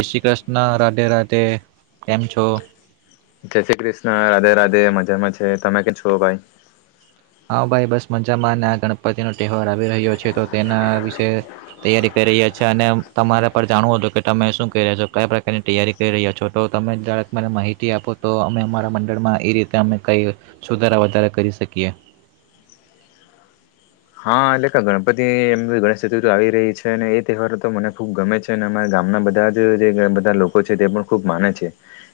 અષ્રી કૃષ્ણ રાધે રાધે. કેમ છો જય શ્રી કૃષ્ણ રાધે રાધે મજામાં છે. તમે કેમ છો ભાઈ? હા ભાઈ બસ મજામાં, અને આ ગણપતિ નો તહેવાર આવી રહ્યો છે, તો તેના વિશે તૈયારી કરી રહ્યા છે. અને તમારા પર જાણવું હતું કે તમે શું કહી રહ્યા છો? કયા પ્રકારની તૈયારી કરી રહ્યા છો? તો તમે મને માહિતી આપો તો અમે અમારા મંડળમાં એ રીતે અમે કઈ સુધારા વધારા કરી શકીએ. હા લેખા, ગણપતિ એમ ગણેશ ચતુર્થી આવી રહી છે. અને એ તહેવાર તો મને ખુબ ગમે છે. અને અમારા ગામના બધા જ જે બધા લોકો છે, તે પણ ખુબ માને છે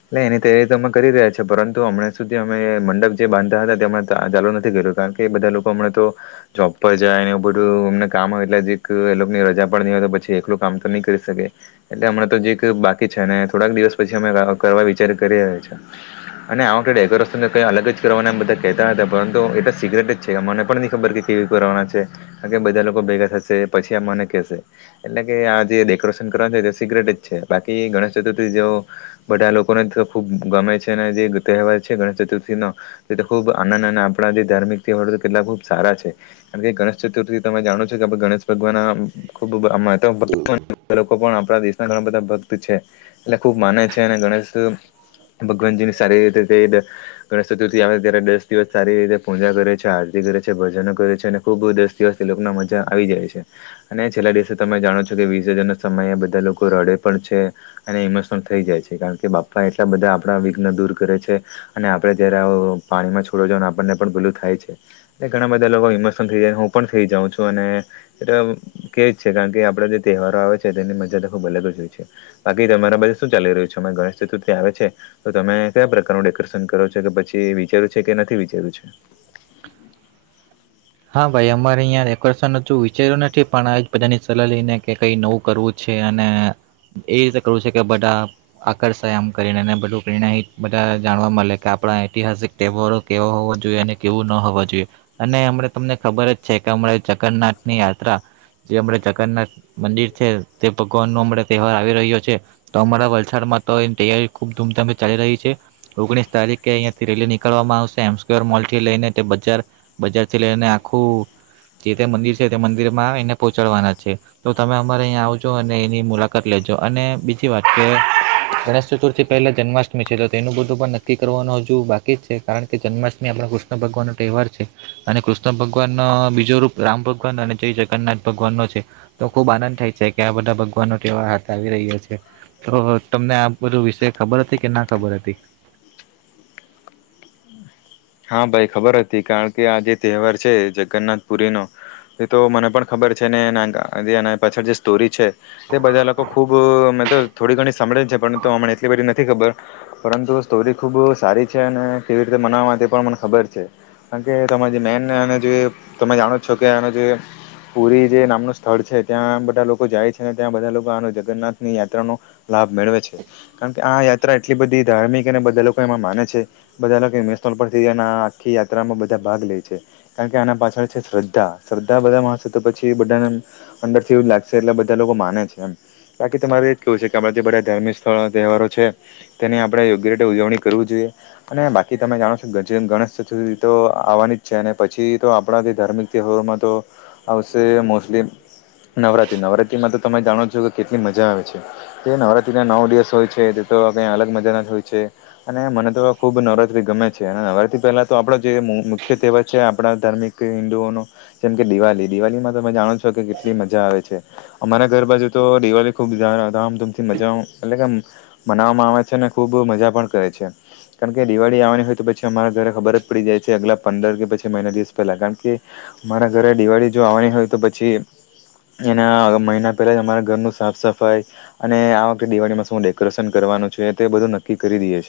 એટલે એની તૈયારી તો અમે કરી રહ્યા છે. પરંતુ હમણાં સુધી અમે મંડપ જે બાંધતા હતા તે હમણાં ચાલુ નથી કર્યું. કારણ કે એ બધા લોકો હમણાં તો જોબ પર જાય ને એવે બધું, અમને કામ હોય એટલે એની રજા પણ નહી હોય, તો પછી એકલું કામ તો નહી કરી શકે. એટલે હમણા તો જે બાકી છે ને, થોડાક દિવસ પછી અમે કરવા વિચાર કરીએ્યા છે. અને આ વખતે ડેકોરેશન ક અલગ જ કરવાના બધા કહેતા હતા. પરંતુ એ તો સિગ્રેટ જ છે મને પણ નહી ખબર કયું કરવાના છે? કે બધા લોકો ભેગા થશે પછી અમને કહેશે એટલે કે, આ જે ડેકોરેશન કરવાના છે તે સિક્રેટ જ છે. બાકી ગણેશ ચતુર્થી જે બધા લોકોને ખુબ ગમે છે. અને જે તહેવાર છે ગણેશ ચતુર્થી નો તે ખુબ આનંદ અને આપણા જે ધાર્મિક તહેવાર તેટલા ખુબ સારા છે. કારણ કે ગણેશ ચતુર્થી તમે જાણો છો કે, આપ ગણેશ ભગવાન ખુબ ભક્ [inaudible] લોકો પણ આપણા દેશના ઘણા બધા ભક્ત છે. એટલે ખુબ માને છે અને ગણેશ ભગવાનજી ની સારી રીતે તે, ગણેશ ચતુર્થી આવે ત્યારે દસ દિવસ સારી રીતે પૂજા કરે છે, આરતી કરે છે, ભજનો કરે છે. અને ખૂબ દસ દિવસથી લોકો મજા આવી જાય છે. અને છેલ્લા દિવસે તમે જાણો છો કે વિસર્જન સમયે બધા લોકો રડે પણ છે. અને ઇમોશન થઈ જાય છે. કારણ કે બાપ્પા એટલા બધા આપણા વિઘ્ન દૂર કરે છે. અને આપડે જય્યારે પાણીમાં છોડો છો અને આપણને પણ પેલું થાય છે ઘણા બધા બધા લોકો ઇમોશનલ થઈ જાય. હું પણ થઈ જાઉં છું. અને એટલે કે જ છે કારણ કે આપડ જે તહેવારો આવે છે. તેની મજા ખુબ અલગ જ હોય છે. બાકી તમારા બધે શું ચાલી રહ્યું છે? અ ગણેશ ચતુર્થી આવે છે, તો તમે કયા પ્રકારનું ડેકોરેશન કરો છો? કે પછી વિચાર્યું છે કે, નથી વિચાર્યું છે? હા ભાઈ અમારે અહીંયા ડેકોરેશન નું હજુ વિચાર્યુ નથી, પણ આ જ બધાની સલાહ લઈને કે કંઈ નવું કરવું છે, અને એ રીતે કરવું છે કે બધા આકર્ષાય આમ કરીને બધું પ્રેરણા બધા જાણવા મળે કે, આપણા ઐતિહાસિક તહેવારો કેવો હોવાો જોઈએ, અને કેવું ન હોવા જોઈએ, અને અમ તમને ખબર જ છે કે હમણા જગન્નાથ ની યાત્રા જે અપણા જગન્નાથ મંદિર છે તે ભગવાન નો અમણા તહેવાર આવી રહ્યો છે. તો અમારા વલસાડમાં તોની તૈયારી ખુબ ધૂમધમે ચાલી રહી છે. ઓગણીસ તારીખે અહીંથી રેલી નીકળવામાં આવશે એમસ્કવેર મોલ થી લઈને તે બજાર બજા એટલે એને આખું જે તે મંદિર છે તે મંદિર માં આવી એને પહોંચાડવાના છે, તો તમે અમારે અહીંયા આવજો અને એની મુલાકાત લેજો. અને બીજી વાત કે ગણેશ ચતુર્થી પહેલા જન્માષ્ટમી છે. તો તે એનું બધું પણ નક્કી કરવાનું હજુ બાકી જ છે. કારણ કે જન્મા્ટમી આપણા કૃષ્ણ ભગવાનનો તહેવાર છે. અને કૃષ્ણ ભગવાન નો બીજો રૂપ રામ ભગવાન, અને જૈ જગન્નાથ ભગવાન નો છે. તો ખુબ આનંદ થાય છે કે આ બધા ભગવાનો તહેવાર હાથ આવી રહ્યા છે. તો તમને આ બધું વિષય ખબર હતી કે ના ખબર હતી? હા! ભાઈ ખબર હતી કારણ કે આ જે તહેવાર છે, જગન્નાથ પુરીનો એ તો મને પણ ખબર છે ને, એના પાછળ જે સ્ટોરી છે. તે બધા લોકો ખૂબ મેં તો થોડી ઘણી સાંભળે છે. પરંતુ હમને એટલી બધી નથી ખબર પરંતુ સ્ટોરી ખૂબ સારી છે અને કેવી રીતે મનાવવા માટે હા, મને ખબર છે કારણ કે જે મેન તમે જાણો છો કે, આનું જે પુરી જે નામનું સ્થળ છે ત્યાં બધા લોકો જાય છે. અને ત્યાં બધા લોકો આ જગન્નાથની યાત્રાનો લાભ મેળવે છે. કારણ કે આ યાત્રા એટલી બધી ધાર્મિક અને બધા લોકો એમાં માને છે બધા લોકો [inaudible] આખી યાત્રામાં બધા ભાગ લે છે. કારણ કે આના પાછળ છે શ્રદ્ધા, શ્રદ્ધા બધા મારશે તો પછી બધાને અંદર થી એવું લાગશે એટલે બધા લોકો માને છે. એમ બાકી તમારે એ જ કેવું છે કે આપણાથી બધા ધાર્મિક સ્થળો તહેવારો છે. તેની આપણે યોગ્ય રીતે ઉજવણી કરવી જોઈએ અને બાકી તમે જાણો છો જેમ ગણેશ ચતુર્થી તો આવવાની જ છે, અને પછી તો આપણાથી ધાર્મિક તહેવારોમાં તો, આવશે મોસ્ટલી નવરાત્રી, નવરાત્રીમાં તો તમે જાણો છો કે કેટલી મજા આવે છે, જે નવરાત્રીના નવ દિવસ હોય છે તે તો ક્યાં અલગ મજાના જ હોય છે. અને મને તો ખૂબ નવરાત્રિ ગમે નવરાત્રી પહેલા તો આપણો જે મુખ્ય તહેવાર છે, આપણા ધાર્મિક હિન્દુઓનો જેમ કે દિવાળી, દિવાળીમાં તમે જાણો છો કે કેટલી મજા આવે છે. અમારા ઘર બાજુ તો દિવાળી ખૂબ ધામધૂમથી મજા એટલે કે મનાવવામાં આવે છે. અને ખુબ મજા પણ કરે છે કારણ કે દિવાળી આવવાની હોય તો પછી અમારા ઘરે ખબર જ પડી જાય છે. આગલા પંદર કે પછી મહિના દિવસ પહેલાં કારણ કે, અમારા ઘરે દિવાળી જો આવવાની હોય તો પછી એના મહિના પહેલાં જ અમારા ઘરનું સાફ સફાઈ અને આ વખતે દિવાળીમાં શું હું ડેકોરેશન કરવાનું છ છે, એ તો એ બધું નક્કી કરી દઈએ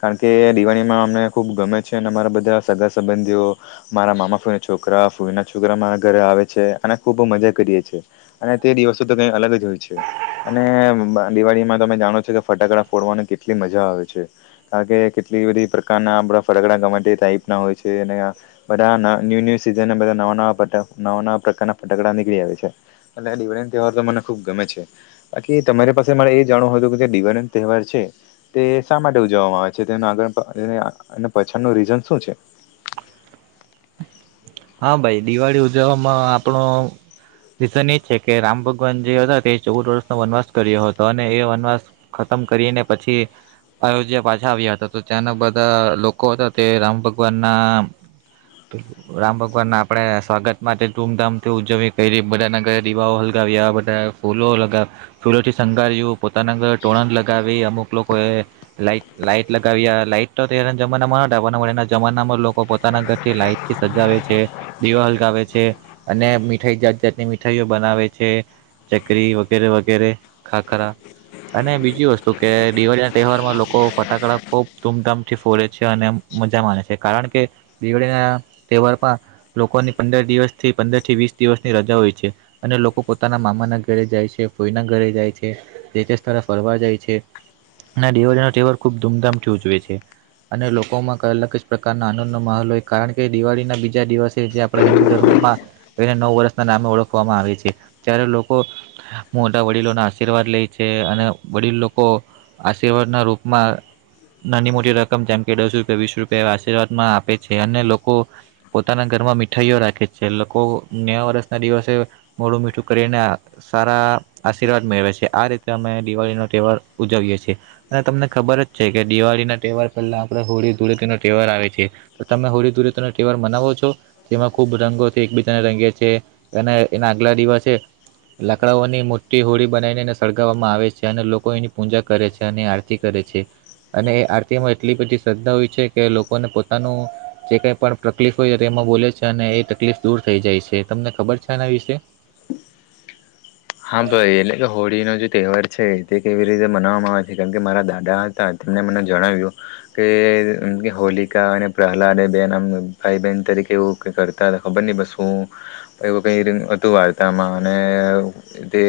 કારણ કે દિવાળીમાં અમને ખૂબ ગમે છે. અને મારા બધા સગા સંબંધીઓ મારા મામા, ફૂઈના છોકરા ફૂઈના છોકરા મારા ઘરે આવે છે. અને ખૂબ મજા કરીએ છેએ અને તે દિવસો તો કંઈ અલગ જ હોય છે. અને દિવાળીમાં તમે જાણો છો કે ફટાકડા ફોડવાની કેટલી મજા આવે છે. કારણ કે કેટલી બધી પ્રકાર ના આપ ફટકડા [inaudible] ટાઈપ ના હોય છે. અને બધા ન્યૂ ન્યૂ સીઝન બધા નવા નવા પ્રકારના ફટકડા નીકળી આવે છે. એટલે આ દિવાળી નો તહેવાર તો મને ખુબ ગમે છે. બાકી તમારી પાસે મારે એ જાણવું હતું કે જે દિવાળી નો તહેવાર છે તે શા માટે ઉજવવામાં આવે છે? તે આગળ અને પાછળ નું રીઝન શું છે? હા, ભાઈ દિવાળી ઉજવવામાં આપણો રિઝન એજ છે કે, રામ ભગવાન જે હતા તે ચૌદ વર્ષનો વનવાસ કર્યો હતો, અને એ વનવાસ ખતમ કરીને પછી આયોધ્યા પાછા આવ્યા હતા, તો ત્યાંના બધા લોકો હતા તે રામ ભગવાનના, રામ ભગવાનને આપણે સ્વાગત માટે ધૂમધામથી ઉજવી કઈ રી બધાના ઘરે દીવાઓ હલગાવ્યા બધા ફૂલો લગાવ ફૂલોથી શંગાર્યું, પોતાના ઘરે ટોણણ લગાવી, અમુક લોકોએ લાઈટ લાઈટ લગાવ્યા લાાઈટ તો, અતારના જમાનામાં એના જમાનામાં લોકો પોતાના ઘરથી લાઈટ, [inaudible] જે છે દિવા લગાવે છે અને મીઠાઈ જાત જાતની મીઠાઈઓ બનાવે છે ચકરી વગેરે, વગેરે ખાખરા અને બીજી વસ્તુ કે દિવાળી ના તહેવારમાં લોકો ફટાકડા ખૂબ ધૂમધામથી ફોડે છે. અને મજા માને છે કારણ કે દિવાળીના તહેવારમાં લોકોની પંદર દિવસ થી પંદર થી વીસ દિવસની રજા હોય છે. અને લોકો પોતાના મામા ના ઘરે જાય છે. ફઈના ઘરે જાય છે. જે તે સ્થળ ફરવા જાય છે. અને દેવાળીનો તહેવાર ખુબ ધૂમધામથી ઉજવે છે અને લોકોમાં અલગ જ પ્રકારના આનંદ નો માહોલ હોય કારણ કે દિવાળીના બીજા દિવસે, જે આપણા હિન્દુ ધર્મમાં એને નવ વર્ષના નામે ઓળખવામાં આવે છે. ત્યારે લોકો મોટા વડીલોના આશીર્વાદ લે છે અને વડીલ લોકો આશીર્વાદના રૂપમાં નાની મોટી રકમ જેમ કે દસ રૂપિયા વીસ રૂપિયા એ આશીર્વાદમાં આપે છે અને લોકો પોતાના ઘરમાં મીઠાઈઓ રાખે છે. લોકો નયા વર્ષના દિવસે મોડું મીઠું કરીને સારા આશીર્વાદ મેળવે છે આ રીતે અમે દિવાળીનોો તહેવાર ઉજવીએ છ છેીએ અને તમને ખબર જ છે કે દિવાળી ના તહેવાર પહેલા આપે હોળી ધૂળીનો તહેવાર આવે છે તો તમે હોળી ધૂળી તહેવાર મનાવો છો, જેમાં ખુબ રંગોથી એકબીજાને રંગે છે, અને એના આગલા દિવસે લાકડાઓની મોટી હોળી બનાવીને એને સળગાવવામાં આવે છે. અને લોકો એની પૂજા કરે છે, અને આરતી કરે છે, અને એ આરતીમાં એટલી બધી શ્રદ્ધા હોય છે, કે લોકોને પોતાનું જે કાઇ પણ તકલીફ હોય છે, તો એમાં બોલે છે અને એ તકલીફ દૂર થઈ જાય છે, તમને ખબર છે એના વિશે? હા ભાઈ, એટલે કે હોળી નો જે તહેવાર છે તે કેવી રીતે મનાવવામાં આવે છે. કારણ કે મારા દાદા હતા તેમને મને જણાવ્યું કેમ કે હોલિકા અને પ્રહલાદે બેન આમ ભાઈ બહેન તરીકે એવું ક કરતા હતા. ખબર નહી બસ શું એવું કઈ હતું વાર્તામાં, અને તે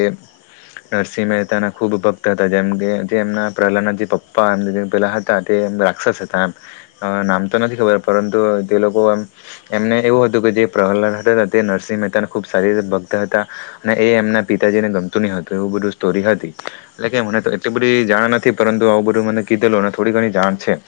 નરસિંહ મહેતાના ખુબ ભક્ત હતા. જેમ કે, જે એમના પ્રહલાદ જે પપ્પા જે પહેલા હતા તે રાક્ષસ હતા, એમ નામ તો નથી ખબર પરંતુ જે લોકો મ એમને એવું હતું કે જે પ્રહલાદ હતા તે નરસિંહ મહેતાના ખુબ સારીતે ભક્ત હતા અને એ એમના પિતાજીને ગમતું નઈ હતું. એવું બધું સ્ટોરી હતી, એટલે કે મને તો એટલી બધી જાણ નથી. પરંતુ આવું બધું મને કીધેલુંને થોડી ઘણી જાણ છે.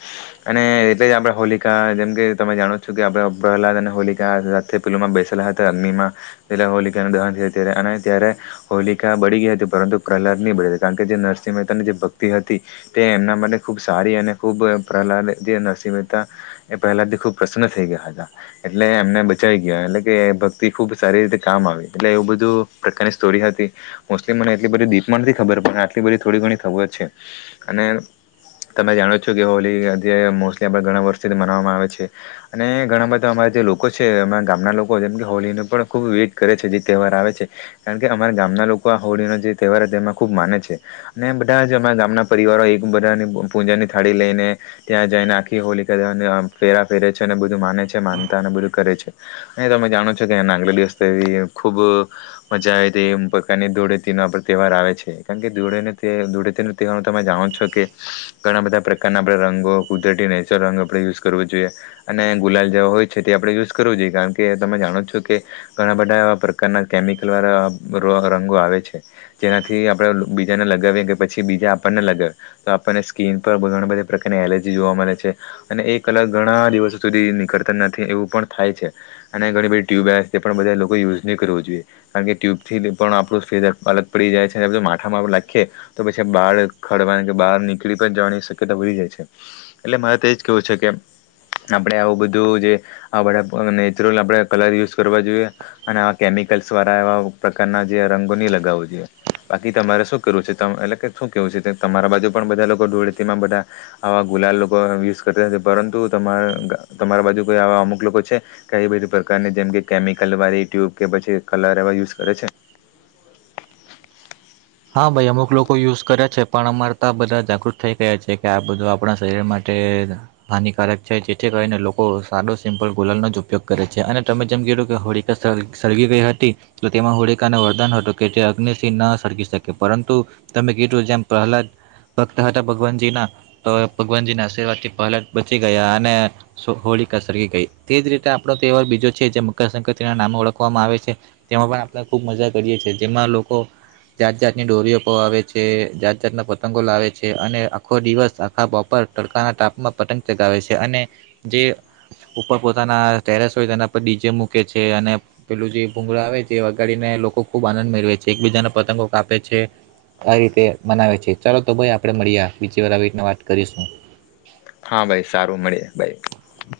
અને એટલે જ આપણે હોલિકા જેમકે તમે જાણો છો કે, આપણે પ્રહલાદ અને હોલિકા સાથે પેલુંમાં બેસેલા હતા અગ્નિમાં એટલે હોલિકાનું દહન થય ત્યારે અને ત્યારે હોલિકા બળી ગઈ હતી. પરંતુ પ્રહલાદ નહી બળ્યો કારણ કે જે નરસિંહ મહેતાની જે ભક્તિ હતી, તે એમના માટે ખુબ સારી અને ખૂબ પ્રહલાદ જે નરસિંહ મહેતા એ પ્રહલાદ થી ખુબ પ્રસન્ન થઈ ગયા હતા. એટલે એમને બચાઈ ગયા, એટલે કે ભક્તિ ખુબ સારી રીતે કામ આવી એટલે એવું બધું પ્રકારની સ્ટોરી હતી. મોસ્ટલી મને એટલી બધી દીપમાં નથી ખબર, પણ આટલી બધી થોડી ઘણી ખબર છે, અને તમે જાણો છો કે, હોલી જે મોસ્ટલી આપ ઘણા વર્ષથી મનાવામાં આવે છે અને ઘણા બધા અમારા જે લોકો છે અમારા ગામના લોકો જેમ કે, હોલીને પણ ખુબ વેઇટ કરે છે જે તહેવાર આવે છે. કારણ કે અમારા ગામના લોકો આ હોળીનો જે તહેવાર છે તેમાં ખૂબ માને છે. અને બધા જ અમારા ગામના પરિવારો એક બધાની પૂજાની થાળી લઈને, ત્યાં જઈને આખી હોળી [inaudible] ફેરા ફેરે છે. અને બધું માને છે માનતા અને બધું કરે છે. અને તમે જાણો છો કેના આગલે દિવસથી ખૂબ મજા આવે તે એ પ્રકારની ધૂળેતીનો આપણ તહેવાર આવે છે. કારણ કે ધૂળે ધૂળેતીનો તહેવાર તમે જાણો છો કે, ઘણા બધા પ્રકારના આપણે રંગો, કુદરતી નેચરલ રંગ આપણે યુઝ કરવો જોઈએ, અને ગુલાલ જેવા હોય છે તે આપણે યુઝ કરવો જોઈએ. કારણ કે તમે જાણો છો કે, ઘણા બધા એવા પ્રકારના કેમિકલ સલવાર ર [inaudible] રંગો આવે છે જેનાથી આપણે બીજાને લગાવીએ કે પછી, બીજા આપણને લગાવીએ તો આપણને સ્કીન પર ઘણા બધા પ્રકારની એલર્જી જોવા મળે છે. અને એ કલર ઘણા દિવસો સુધી નીકળતા નથી એવું પણ થાય છે. અને ઘણી બધી ટ્યુબવેલ્સ તે પણ બધા લોકોએ યુઝ નહીં કરવું જોઈએ. કારણ કે ટ્યુબથી પણ આપણું ફેસ અલગ પડી જાય છે. અને માથામાં નાખીએ તો પછી બહાર ખડવાની કે બહાર નીકળી પણ જવાની શક્યતા વધી જાય છે. એટલે મારે તો એજ કેવું છે કે આપણે આવું બધું જે બધા નેચરલ આપણે કલર યુઝ કરવા જોઈએ અને આ કેમિક લ્સ વાળા એવા પ્રકારના જે રંગો નહીં લગાવવો જોઈએ. બાકી તમારે શું કરવું છે? એટલે કે શું કેવું છે? તમારા બાજુ પણ બધા લોકો ધૂળતીમાં બધા આવા ગુલાલ લોકો યુઝ કરતા હશે પરંતુ તમારા બાજુ કોઈ આવા અમુક લોકો છે, કેઈ બધી પ્રકારની જેમ કે કેમિકલ વાળી ટ્યુબ કે પછી‌ કલર એવા યુઝ કરે છે? હા ભાઈ, અમુક લોકો યુઝ કરે છે. પણ અમારા તા બધા જાગૃત થઈ ગયા છે, કે આ બધું આપણા શરીર માટે હાનિકારક છે. જેથી કરીને લોકો સારો સિમ્પલ ગુલાલનો જ ઉપયોગ કરે છે. અને તમે જેમ કીધું કે હોલિકા સળગી ગઈ હતી. તો તેમાં હોળિકાને વરદાન હતું કે, તે અગ્નિથી ન સળગી શકે. કે પરંતુ તમે કીધું જેમ પ્રહલાદ ભક્ત હતા. ભગવાનજીના તો ભગવાનજીના આશીર્વાદથી પ્રહલાદ બચી ગયા. અને હોળિકા સળગી ગઈ. તે જ રીતે આપણો તહેવાર બીજો છે, જે મકરસંક્રિના નામ ઓળખવામાં આવે છે. તેમાં પણ આપણે ખૂબ મજા કરીએ છેએ જેમાં લોકો જાત જાત ની ડોરીઓ આવે છે. જાત જાતના પતંગો લાવે છે. અને આખો દિવસ આખા બપોર તડકાના ટાપમાં પતંગ ચગાવે છે. અને જે ઉપર પોતાના ટેરેસ હોય તેના પર ડીજે મૂકે છે, અને પેલું જે ભૂંગળ આવે જે વગાડીને લોકો ખુબ આનંદ મેળવે છે. એકબીજા પતંગો કાપે છે. આવી રીતે મનાવે છે. ચાલો તો, ભાઈ આપણે મળીએ બીજી વાર આવી રીતના વાત કરીશું. હા ભાઈ સારું, મળી ભાઈ.